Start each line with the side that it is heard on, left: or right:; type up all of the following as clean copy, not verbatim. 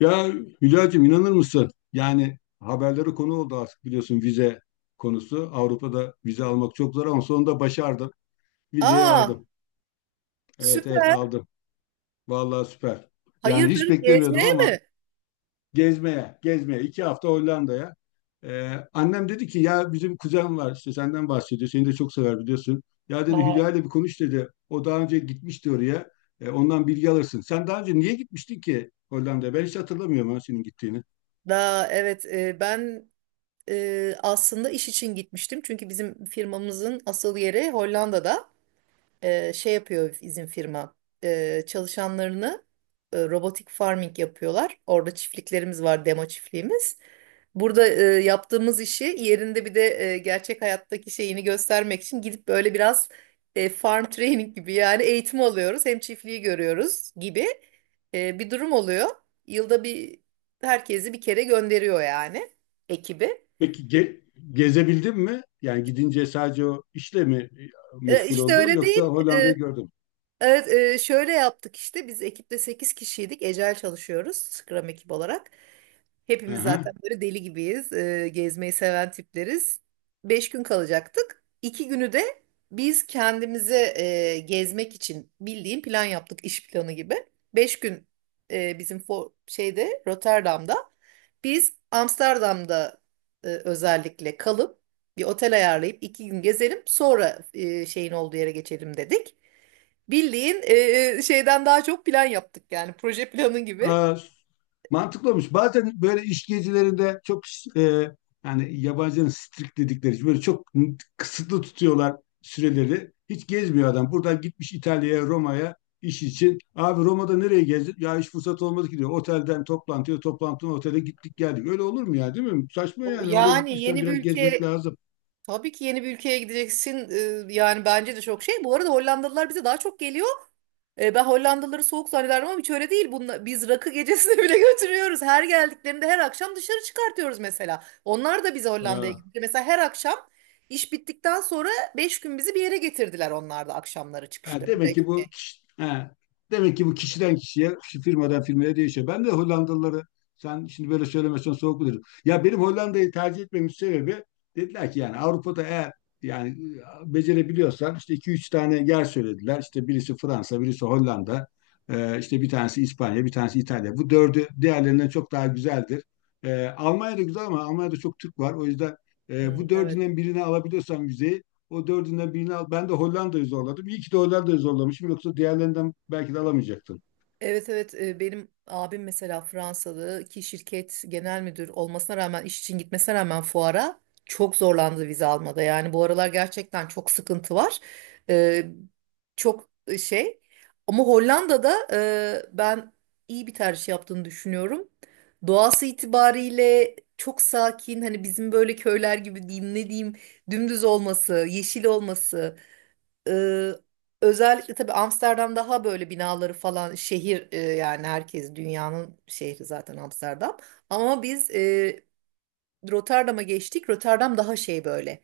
left: Ya Hülya'cığım inanır mısın? Yani haberlere konu oldu artık biliyorsun vize konusu. Avrupa'da vize almak çok zor ama sonunda başardım. Vizeyi
right: Aa,
left: aldım. Evet, evet,
right: süper.
left: aldım. Vallahi süper. Yani hiç
right: Hayırdır
left: beklemiyordum
right: gezmeye
left: ama
right: mi?
left: gezmeye, gezmeye. İki hafta Hollanda'ya. Annem dedi ki ya bizim kuzen var işte senden bahsediyor. Seni de çok sever biliyorsun. Ya dedi
right: Aa,
left: Hülya ile bir konuş dedi. O daha önce gitmişti oraya. Ondan bilgi alırsın. Sen daha önce niye gitmiştin ki Hollanda'ya? Ben hiç hatırlamıyorum ha senin gittiğini.
right: daha evet, ben aslında iş için gitmiştim. Çünkü bizim firmamızın asıl yeri Hollanda'da. Şey yapıyor, izin firma çalışanlarını, robotik farming yapıyorlar. Orada çiftliklerimiz var, demo çiftliğimiz. Burada yaptığımız işi yerinde bir de gerçek hayattaki şeyini göstermek için gidip böyle biraz farm training gibi, yani eğitim alıyoruz. Hem çiftliği görüyoruz gibi bir durum oluyor. Yılda bir herkesi bir kere gönderiyor, yani ekibi.
left: Peki gezebildin mi? Yani gidince sadece o işle mi
right: E,
left: meşgul
right: işte
left: oldun
right: öyle
left: yoksa
right: değil.
left: Hollanda'yı gördün mü?
right: Evet, şöyle yaptık işte, biz ekipte 8 kişiydik. Ecel çalışıyoruz, Scrum ekip olarak.
left: Hı
right: Hepimiz
left: hı.
right: zaten böyle deli gibiyiz. Gezmeyi seven tipleriz. 5 gün kalacaktık. 2 günü de biz kendimize gezmek için bildiğin plan yaptık, iş planı gibi. 5 gün bizim şeyde, Rotterdam'da, biz Amsterdam'da özellikle kalıp bir otel ayarlayıp 2 gün gezelim, sonra şeyin olduğu yere geçelim dedik. Bildiğin şeyden daha çok plan yaptık, yani proje planı gibi.
left: Aa, mantıklı olmuş. Bazen böyle iş gezilerinde çok e, yani yabancının strict dedikleri böyle çok kısıtlı tutuyorlar süreleri. Hiç gezmiyor adam. Buradan gitmiş İtalya'ya, Roma'ya iş için. Abi Roma'da nereye gezdin? Ya hiç fırsat olmadı ki diyor. Otelden toplantıya, toplantıdan otele gittik geldik. Öyle olur mu ya, değil mi? Saçma yani. Oraya
right: Yani
left: gitmişsen
right: yeni bir
left: biraz gezmek
right: ülke,
left: lazım.
right: tabii ki yeni bir ülkeye gideceksin, yani bence de çok şey. Bu arada Hollandalılar bize daha çok geliyor. E, ben Hollandalıları soğuk zannederdim ama hiç öyle değil. Biz rakı gecesine bile götürüyoruz. Her geldiklerinde her akşam dışarı çıkartıyoruz mesela. Onlar da bize Hollanda'ya gitti. Mesela her akşam iş bittikten sonra 5 gün bizi bir yere getirdiler, onlar da akşamları
left: Ha,
right: çıkışta. Bira içmeye.
left: demek ki bu kişiden kişiye, kişi firmadan firmaya değişiyor. Ben de Hollandalıları sen şimdi böyle söylemesen soğuk bulurum. Ya benim Hollanda'yı tercih etmemin sebebi dediler ki yani Avrupa'da eğer yani becerebiliyorsan işte iki üç tane yer söylediler. İşte birisi Fransa, birisi Hollanda, işte bir tanesi İspanya, bir tanesi İtalya. Bu dördü diğerlerinden çok daha güzeldir. Almanya da güzel ama Almanya'da çok Türk var. O yüzden bu
right: Hı, evet.
left: dördünden birini alabiliyorsan vizeyi o dördünden birini al. Ben de Hollanda'yı zorladım. İyi ki de Hollanda'yı zorlamışım. Yoksa diğerlerinden belki de alamayacaktım.
right: Evet, evet, benim abim mesela Fransalı ki şirket genel müdür olmasına rağmen, iş için gitmesine rağmen fuara çok zorlandı vize almada. Yani bu aralar gerçekten çok sıkıntı var. E, çok şey, ama Hollanda'da ben iyi bir tercih yaptığını düşünüyorum. Doğası itibariyle çok sakin, hani bizim böyle köyler gibi diyeyim, ne diyeyim, dümdüz olması, yeşil olması. Ee, Özellikle tabii Amsterdam daha böyle binaları falan, şehir, yani herkes dünyanın şehri zaten Amsterdam. Ama biz Rotterdam'a geçtik. Rotterdam daha şey böyle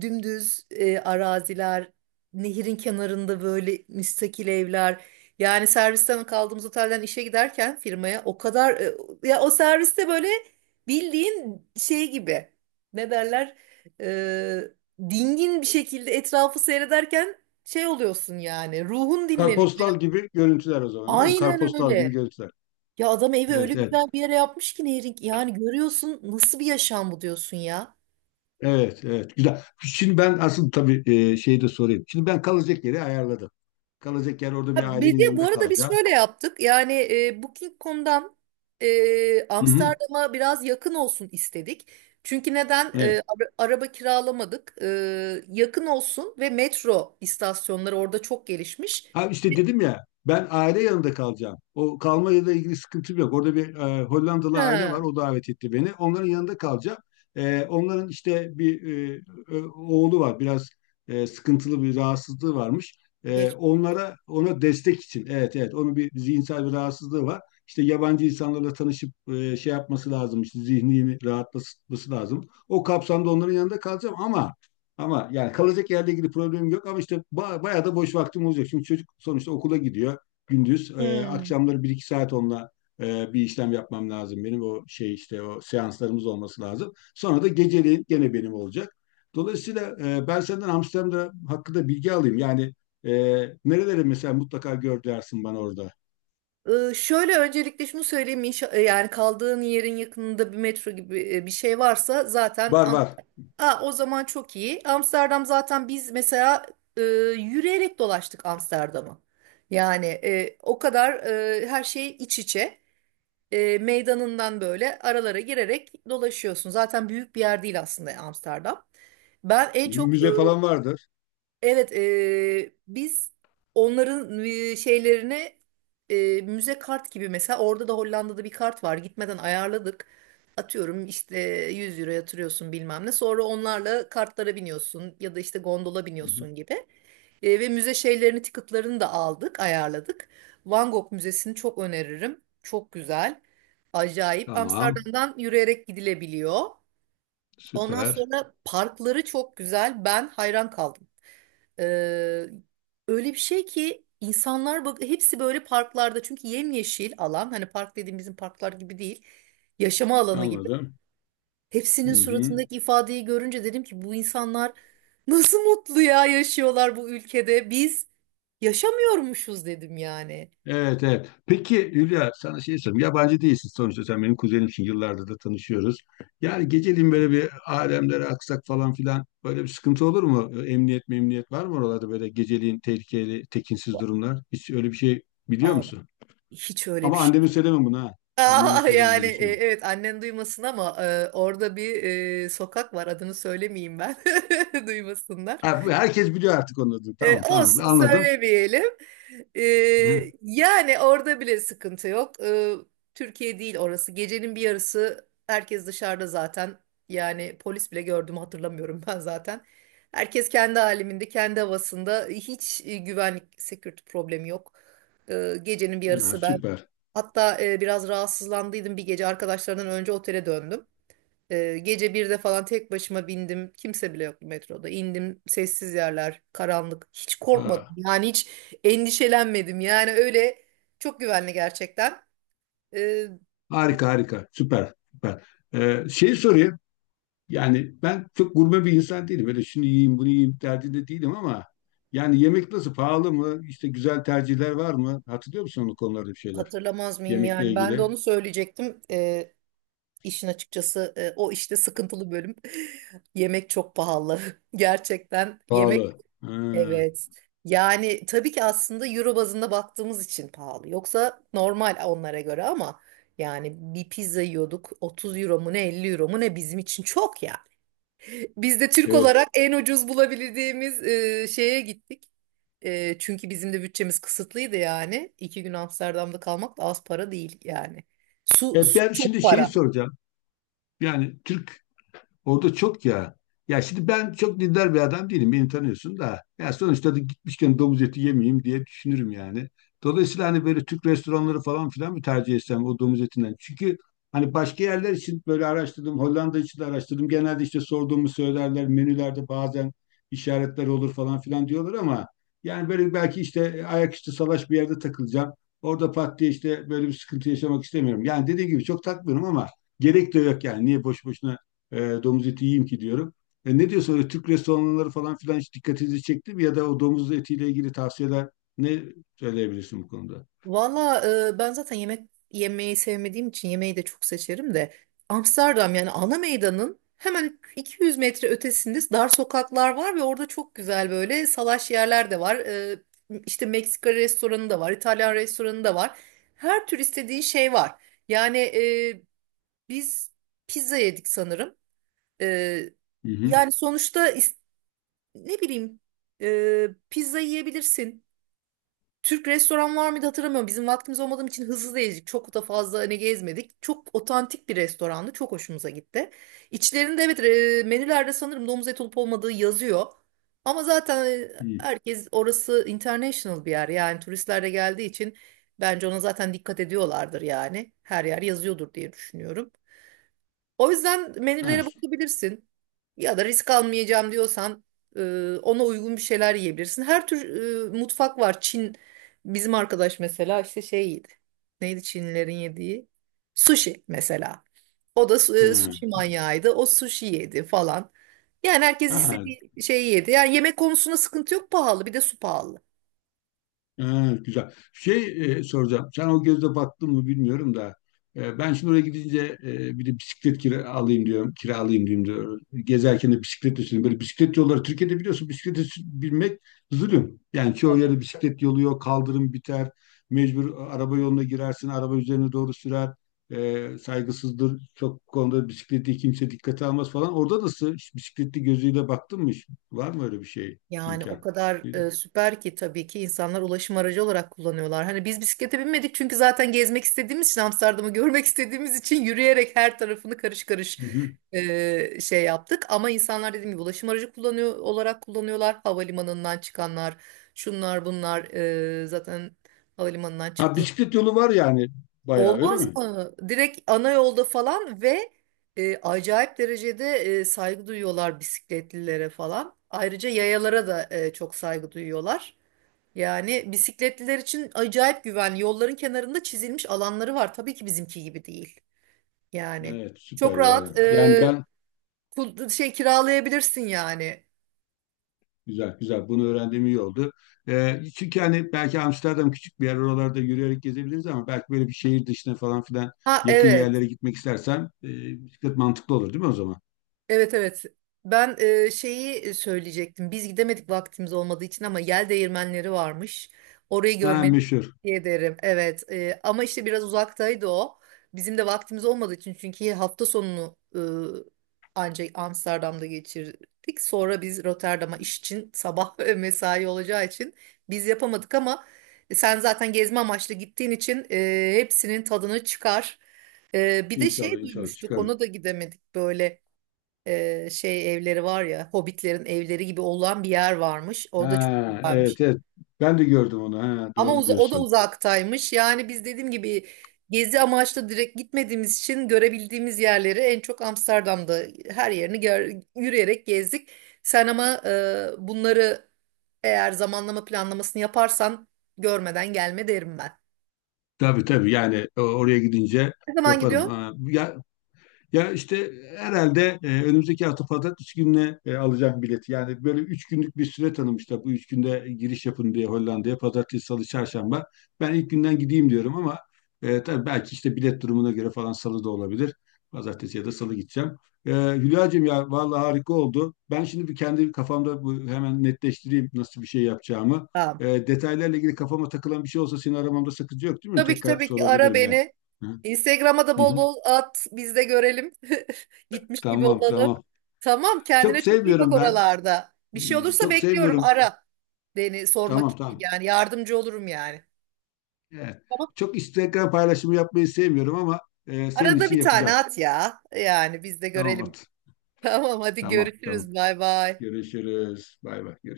right: dümdüz araziler, nehirin kenarında böyle müstakil evler. Yani servisten kaldığımız otelden işe giderken firmaya o kadar ya, o serviste böyle bildiğin şey gibi, ne derler, e, dingin bir şekilde etrafı seyrederken şey oluyorsun, yani ruhun dinleniyor.
left: Karpostal gibi görüntüler o zaman değil mi?
right: Aynen
left: Karpostal gibi
right: öyle.
left: görüntüler.
right: Ya adam evi öyle
left: Evet, evet.
right: güzel bir yere yapmış ki, Nehir'in, yani görüyorsun nasıl bir yaşam bu diyorsun ya.
left: Evet, evet. Güzel. Şimdi ben asıl tabii şeyi de sorayım. Şimdi ben kalacak yeri ayarladım. Kalacak yer orada bir
right: Ha, bir
left: ailenin
right: de bu
left: yanında
right: arada biz
left: kalacağım.
right: şöyle yaptık. Yani Booking.com'dan
left: Hı hı.
right: Amsterdam'a biraz yakın olsun istedik. Çünkü neden? E,
left: Evet.
right: araba kiralamadık. E, yakın olsun ve metro istasyonları orada çok gelişmiş.
left: Ha, işte
right: Ve-
left: dedim ya ben aile yanında kalacağım. O kalmayla ilgili sıkıntım yok. Orada bir Hollandalı aile var.
right: Ha,
left: O davet etti beni. Onların yanında kalacağım. Onların işte bir e, oğlu var. Biraz sıkıntılı bir rahatsızlığı varmış.
right: geç.
left: Onlara ona destek için. Evet, evet. Onun bir zihinsel bir rahatsızlığı var. İşte yabancı insanlarla tanışıp şey yapması lazım. İşte zihnini rahatlatması lazım. O kapsamda onların yanında kalacağım ama yani kalacak yerle ilgili problemim yok ama işte bayağı da boş vaktim olacak. Çünkü çocuk sonuçta okula gidiyor gündüz.
right: Hmm.
left: Akşamları 1-2 saat onunla bir işlem yapmam lazım benim. O şey işte o seanslarımız olması lazım. Sonra da geceliğin gene benim olacak. Dolayısıyla ben senden Amsterdam'da hakkında bilgi alayım. Yani e, nereleri mesela mutlaka gör dersin bana orada.
right: E, şöyle öncelikle şunu söyleyeyim. Yani kaldığın yerin yakınında bir metro gibi bir şey varsa zaten.
left: Var, var.
right: Aa, o zaman çok iyi. Amsterdam zaten biz mesela e, yürüyerek dolaştık Amsterdam'ı. Yani o kadar her şey iç içe. E, meydanından böyle aralara girerek dolaşıyorsun. Zaten büyük bir yer değil aslında Amsterdam. Ben en çok
left: Müze falan vardır.
right: evet, biz onların şeylerine, müze kart gibi, mesela orada da Hollanda'da bir kart var. Gitmeden ayarladık. Atıyorum işte 100 euro yatırıyorsun bilmem ne. Sonra onlarla kartlara biniyorsun ya da işte gondola
left: Hı hı.
right: biniyorsun gibi. Ve müze şeylerini, ticketlarını da aldık, ayarladık. Van Gogh Müzesi'ni çok öneririm. Çok güzel. Acayip.
left: Tamam.
right: Amsterdam'dan yürüyerek gidilebiliyor. Ondan
left: Süper.
right: sonra parkları çok güzel. Ben hayran kaldım. Ee, Öyle bir şey ki insanlar, bak hepsi böyle parklarda, çünkü yemyeşil alan, hani park dediğim bizim parklar gibi değil, yaşama alanı gibi.
left: Anladım.
right: Hepsinin
left: Hı hı.
right: suratındaki ifadeyi görünce dedim ki bu insanlar nasıl mutlu ya, yaşıyorlar bu ülkede, biz yaşamıyormuşuz dedim yani.
left: Evet, evet. Peki Hülya, sana şey sorayım. Yabancı değilsin sonuçta, sen benim kuzenimsin. Yıllardır da tanışıyoruz. Yani geceliğin böyle bir alemlere aksak falan filan böyle bir sıkıntı olur mu? Emniyet memniyet var mı oralarda, böyle geceliğin tehlikeli, tekinsiz durumlar? Hiç öyle bir şey biliyor
right: Abi
left: musun?
right: hiç öyle
left: Ama
right: bir şey
left: anneme
right: yok.
left: söyleme bunu ha. Anneme
right: Aa,
left: söyleme
right: yani,
left: onu da söyle.
right: evet annen duymasın ama orada bir sokak var, adını söylemeyeyim ben, duymasınlar.
left: Ha, herkes biliyor artık onu da.
right: E,
left: Tamam, tamam,
right: olsun
left: anladım.
right: söylemeyelim. E,
left: Hı,
right: yani orada bile sıkıntı yok. E, Türkiye değil orası. Gecenin bir yarısı herkes dışarıda zaten. Yani polis bile gördüm hatırlamıyorum ben zaten. Herkes kendi haliminde kendi havasında. Hiç güvenlik, security problemi yok. E, gecenin bir
left: ha,
right: yarısı ben
left: süper.
right: hatta biraz rahatsızlandıydım bir gece, arkadaşlardan önce otele döndüm. Gece 1'de falan tek başıma bindim. Kimse bile yoktu metroda. İndim, sessiz yerler, karanlık. Hiç korkmadım.
left: Ha,
right: Yani hiç endişelenmedim. Yani öyle, çok güvenli gerçekten. Ee,
left: harika, harika, süper, süper. Şey sorayım. Yani ben çok gurme bir insan değilim. Böyle şunu yiyeyim, bunu yiyeyim derdinde değilim ama yani yemek nasıl? Pahalı mı? İşte güzel tercihler var mı? Hatırlıyor musun o konularda bir şeyler?
right: Hatırlamaz mıyım
left: Yemekle
right: yani? Ben de
left: ilgili.
right: onu söyleyecektim. İşin açıkçası o işte sıkıntılı bölüm. Yemek çok pahalı. Gerçekten yemek.
left: Pahalı. Ha,
right: Evet. Yani tabii ki aslında euro bazında baktığımız için pahalı. Yoksa normal onlara göre ama yani bir pizza yiyorduk 30 euro mu ne, 50 euro mu ne, bizim için çok ya. Biz de Türk
left: evet.
right: olarak en ucuz bulabildiğimiz şeye gittik. E, çünkü bizim de bütçemiz kısıtlıydı yani. İki gün Amsterdam'da kalmak da az para değil yani. Su, su
left: Ben
right: çok
left: şimdi şeyi
right: para.
left: soracağım. Yani Türk orada çok ya. Ya şimdi ben çok dindar bir adam değilim. Beni tanıyorsun da. Ya sonuçta da gitmişken domuz eti yemeyeyim diye düşünürüm yani. Dolayısıyla hani böyle Türk restoranları falan filan mı tercih etsem, o domuz etinden? Çünkü hani başka yerler için böyle araştırdım. Hollanda için de araştırdım. Genelde işte sorduğumu söylerler. Menülerde bazen işaretler olur falan filan diyorlar ama yani böyle belki işte ayaküstü salaş bir yerde takılacağım. Orada pat diye işte böyle bir sıkıntı yaşamak istemiyorum. Yani dediğim gibi çok takmıyorum ama gerek de yok yani. Niye boş boşuna e, domuz eti yiyeyim ki diyorum. Ne diyorsun, öyle Türk restoranları falan filan hiç dikkatinizi çekti mi? Ya da o domuz etiyle ilgili tavsiyeler ne söyleyebilirsin bu konuda?
right: Valla ben zaten yemek yemeyi sevmediğim için yemeği de çok seçerim de, Amsterdam yani ana meydanın hemen 200 metre ötesinde dar sokaklar var ve orada çok güzel böyle salaş yerler de var. E, işte Meksika restoranı da var, İtalyan restoranı da var. Her tür istediğin şey var. Yani biz pizza yedik sanırım. E,
left: Hı hı.
right: yani sonuçta ne bileyim, pizza yiyebilirsin. Türk restoran var mıydı hatırlamıyorum. Bizim vaktimiz olmadığım için hızlı da gezdik. Çok da fazla hani gezmedik. Çok otantik bir restorandı. Çok hoşumuza gitti. İçlerinde evet, menülerde sanırım domuz eti olup olmadığı yazıyor. Ama zaten
left: Hı.
right: herkes orası international bir yer. Yani turistler de geldiği için bence ona zaten dikkat ediyorlardır yani. Her yer yazıyordur diye düşünüyorum. O yüzden
left: Ha,
right: menülere bakabilirsin. Ya da risk almayacağım diyorsan e, ona uygun bir şeyler yiyebilirsin. Her tür mutfak var. Çin, bizim arkadaş mesela işte şey yedi. Neydi Çinlilerin yediği? Sushi mesela. O da sushi
left: ha.
right: manyağıydı. O sushi yedi falan. Yani herkes
left: Ha.
right: istediği şeyi yedi. Yani yemek konusunda sıkıntı yok, pahalı, bir de su pahalı.
left: Ha, güzel. Şey soracağım. Sen o gözle baktın mı bilmiyorum da. Ben şimdi oraya gidince bir de bisiklet kira alayım diyorum. Kiralayayım diyorum diyor. Gezerken de bisiklet üstüne. Böyle bisiklet yolları, Türkiye'de biliyorsun bisiklete binmek zulüm. Yani çoğu
right: Tabii.
left: yerde bisiklet yolu yok. Kaldırım biter. Mecbur araba yoluna girersin. Araba üzerine doğru sürer. Saygısızdır. Çok konuda bisikleti kimse dikkate almaz falan. Orada nasıl? Hiç bisikletli gözüyle baktın mı hiç? Var mı öyle bir şey,
right: Yani o
left: imkan?
right: kadar
left: Hı
right: süper ki, tabii ki insanlar ulaşım aracı olarak kullanıyorlar. Hani biz bisiklete binmedik çünkü zaten gezmek istediğimiz için, Amsterdam'ı görmek istediğimiz için yürüyerek her tarafını karış karış
left: hı.
right: şey yaptık. Ama insanlar dediğim gibi ulaşım aracı kullanıyor olarak kullanıyorlar. Havalimanından çıkanlar, şunlar bunlar zaten havalimanından
left: Ha,
right: çıktı.
left: bisiklet yolu var yani bayağı, öyle
right: Olmaz
left: mi?
right: mı? Direkt ana yolda falan, ve acayip derecede saygı duyuyorlar bisikletlilere falan. Ayrıca yayalara da çok saygı duyuyorlar. Yani bisikletliler için acayip güvenli. Yolların kenarında çizilmiş alanları var. Tabii ki bizimki gibi değil. Yani
left: Evet,
right: çok
left: süper ya.
right: rahat,
left: Yani ben,
right: şey kiralayabilirsin yani.
left: güzel güzel bunu öğrendiğim iyi oldu. Çünkü hani belki Amsterdam küçük bir yer, oralarda yürüyerek gezebiliriz ama belki böyle bir şehir dışına falan filan
right: Ha
left: yakın
right: evet.
left: yerlere gitmek istersen bisiklet mantıklı olur değil mi o zaman?
right: Evet, evet. Ben şeyi söyleyecektim. Biz gidemedik vaktimiz olmadığı için ama yel değirmenleri varmış. Orayı
left: Ha,
right: görmeni
left: meşhur.
right: tavsiye ederim. Evet. Ama işte biraz uzaktaydı o. Bizim de vaktimiz olmadığı için, çünkü hafta sonunu ancak Amsterdam'da geçirdik. Sonra biz Rotterdam'a iş için sabah mesai olacağı için biz yapamadık ama sen zaten gezme amaçlı gittiğin için hepsinin tadını çıkar. E, bir de
left: İnşallah,
right: şey
left: inşallah
right: duymuştuk.
left: çıkarır.
right: Ona da gidemedik, böyle şey evleri var ya, hobbitlerin evleri gibi olan bir yer varmış. O da çok
left: Ha,
right: güzelmiş.
left: evet, evet, ben de gördüm onu. Ha,
right: Ama
left: doğru
right: o da
left: diyorsun.
right: uzaktaymış. Yani biz dediğim gibi gezi amaçlı direkt gitmediğimiz için görebildiğimiz yerleri en çok Amsterdam'da her yerini yürüyerek gezdik. Sen ama bunları, eğer zamanlama planlamasını yaparsan görmeden gelme derim ben.
left: Tabii, tabii, yani oraya gidince
right: Ne zaman
left: yaparım.
right: gidiyorsun?
left: Ha, ya, işte herhalde önümüzdeki hafta pazartesi gününe alacağım bileti. Yani böyle üç günlük bir süre tanımışlar. Bu üç günde giriş yapın diye Hollanda'ya. Pazartesi, salı, çarşamba. Ben ilk günden gideyim diyorum ama tabii belki işte bilet durumuna göre falan salı da olabilir. Pazartesi ya da salı gideceğim. Hülya'cığım ya vallahi harika oldu. Ben şimdi bir kendi kafamda bu, hemen netleştireyim nasıl bir şey yapacağımı.
right: Tamam.
left: Detaylarla ilgili kafama takılan bir şey olsa seni aramamda sakınca yok değil mi?
right: Tabii ki,
left: Tekrar
right: tabii ki ara
left: sorabilirim yani.
right: beni.
left: Hı
right: Instagram'a da bol
left: hı.
right: bol at. Biz de görelim. Gitmiş gibi
left: Tamam,
right: olalım.
left: tamam.
right: Tamam, kendine
left: Çok
right: çok iyi bak
left: sevmiyorum ben.
right: oralarda. Bir şey olursa
left: Çok
right: bekliyorum,
left: sevmiyorum.
right: ara. Beni sormak
left: Tamam,
right: için,
left: tamam.
right: yani yardımcı olurum yani.
left: Evet.
right: Tamam.
left: Çok Instagram paylaşımı yapmayı sevmiyorum ama senin
right: Arada
left: için
right: bir tane
left: yapacağım.
right: at ya. Yani biz de
left: Tamam,
right: görelim.
left: at.
right: Tamam hadi
left: Tamam, tamam.
right: görüşürüz. Bay bay.
left: Görüşürüz. Bay bay. Görüşürüz.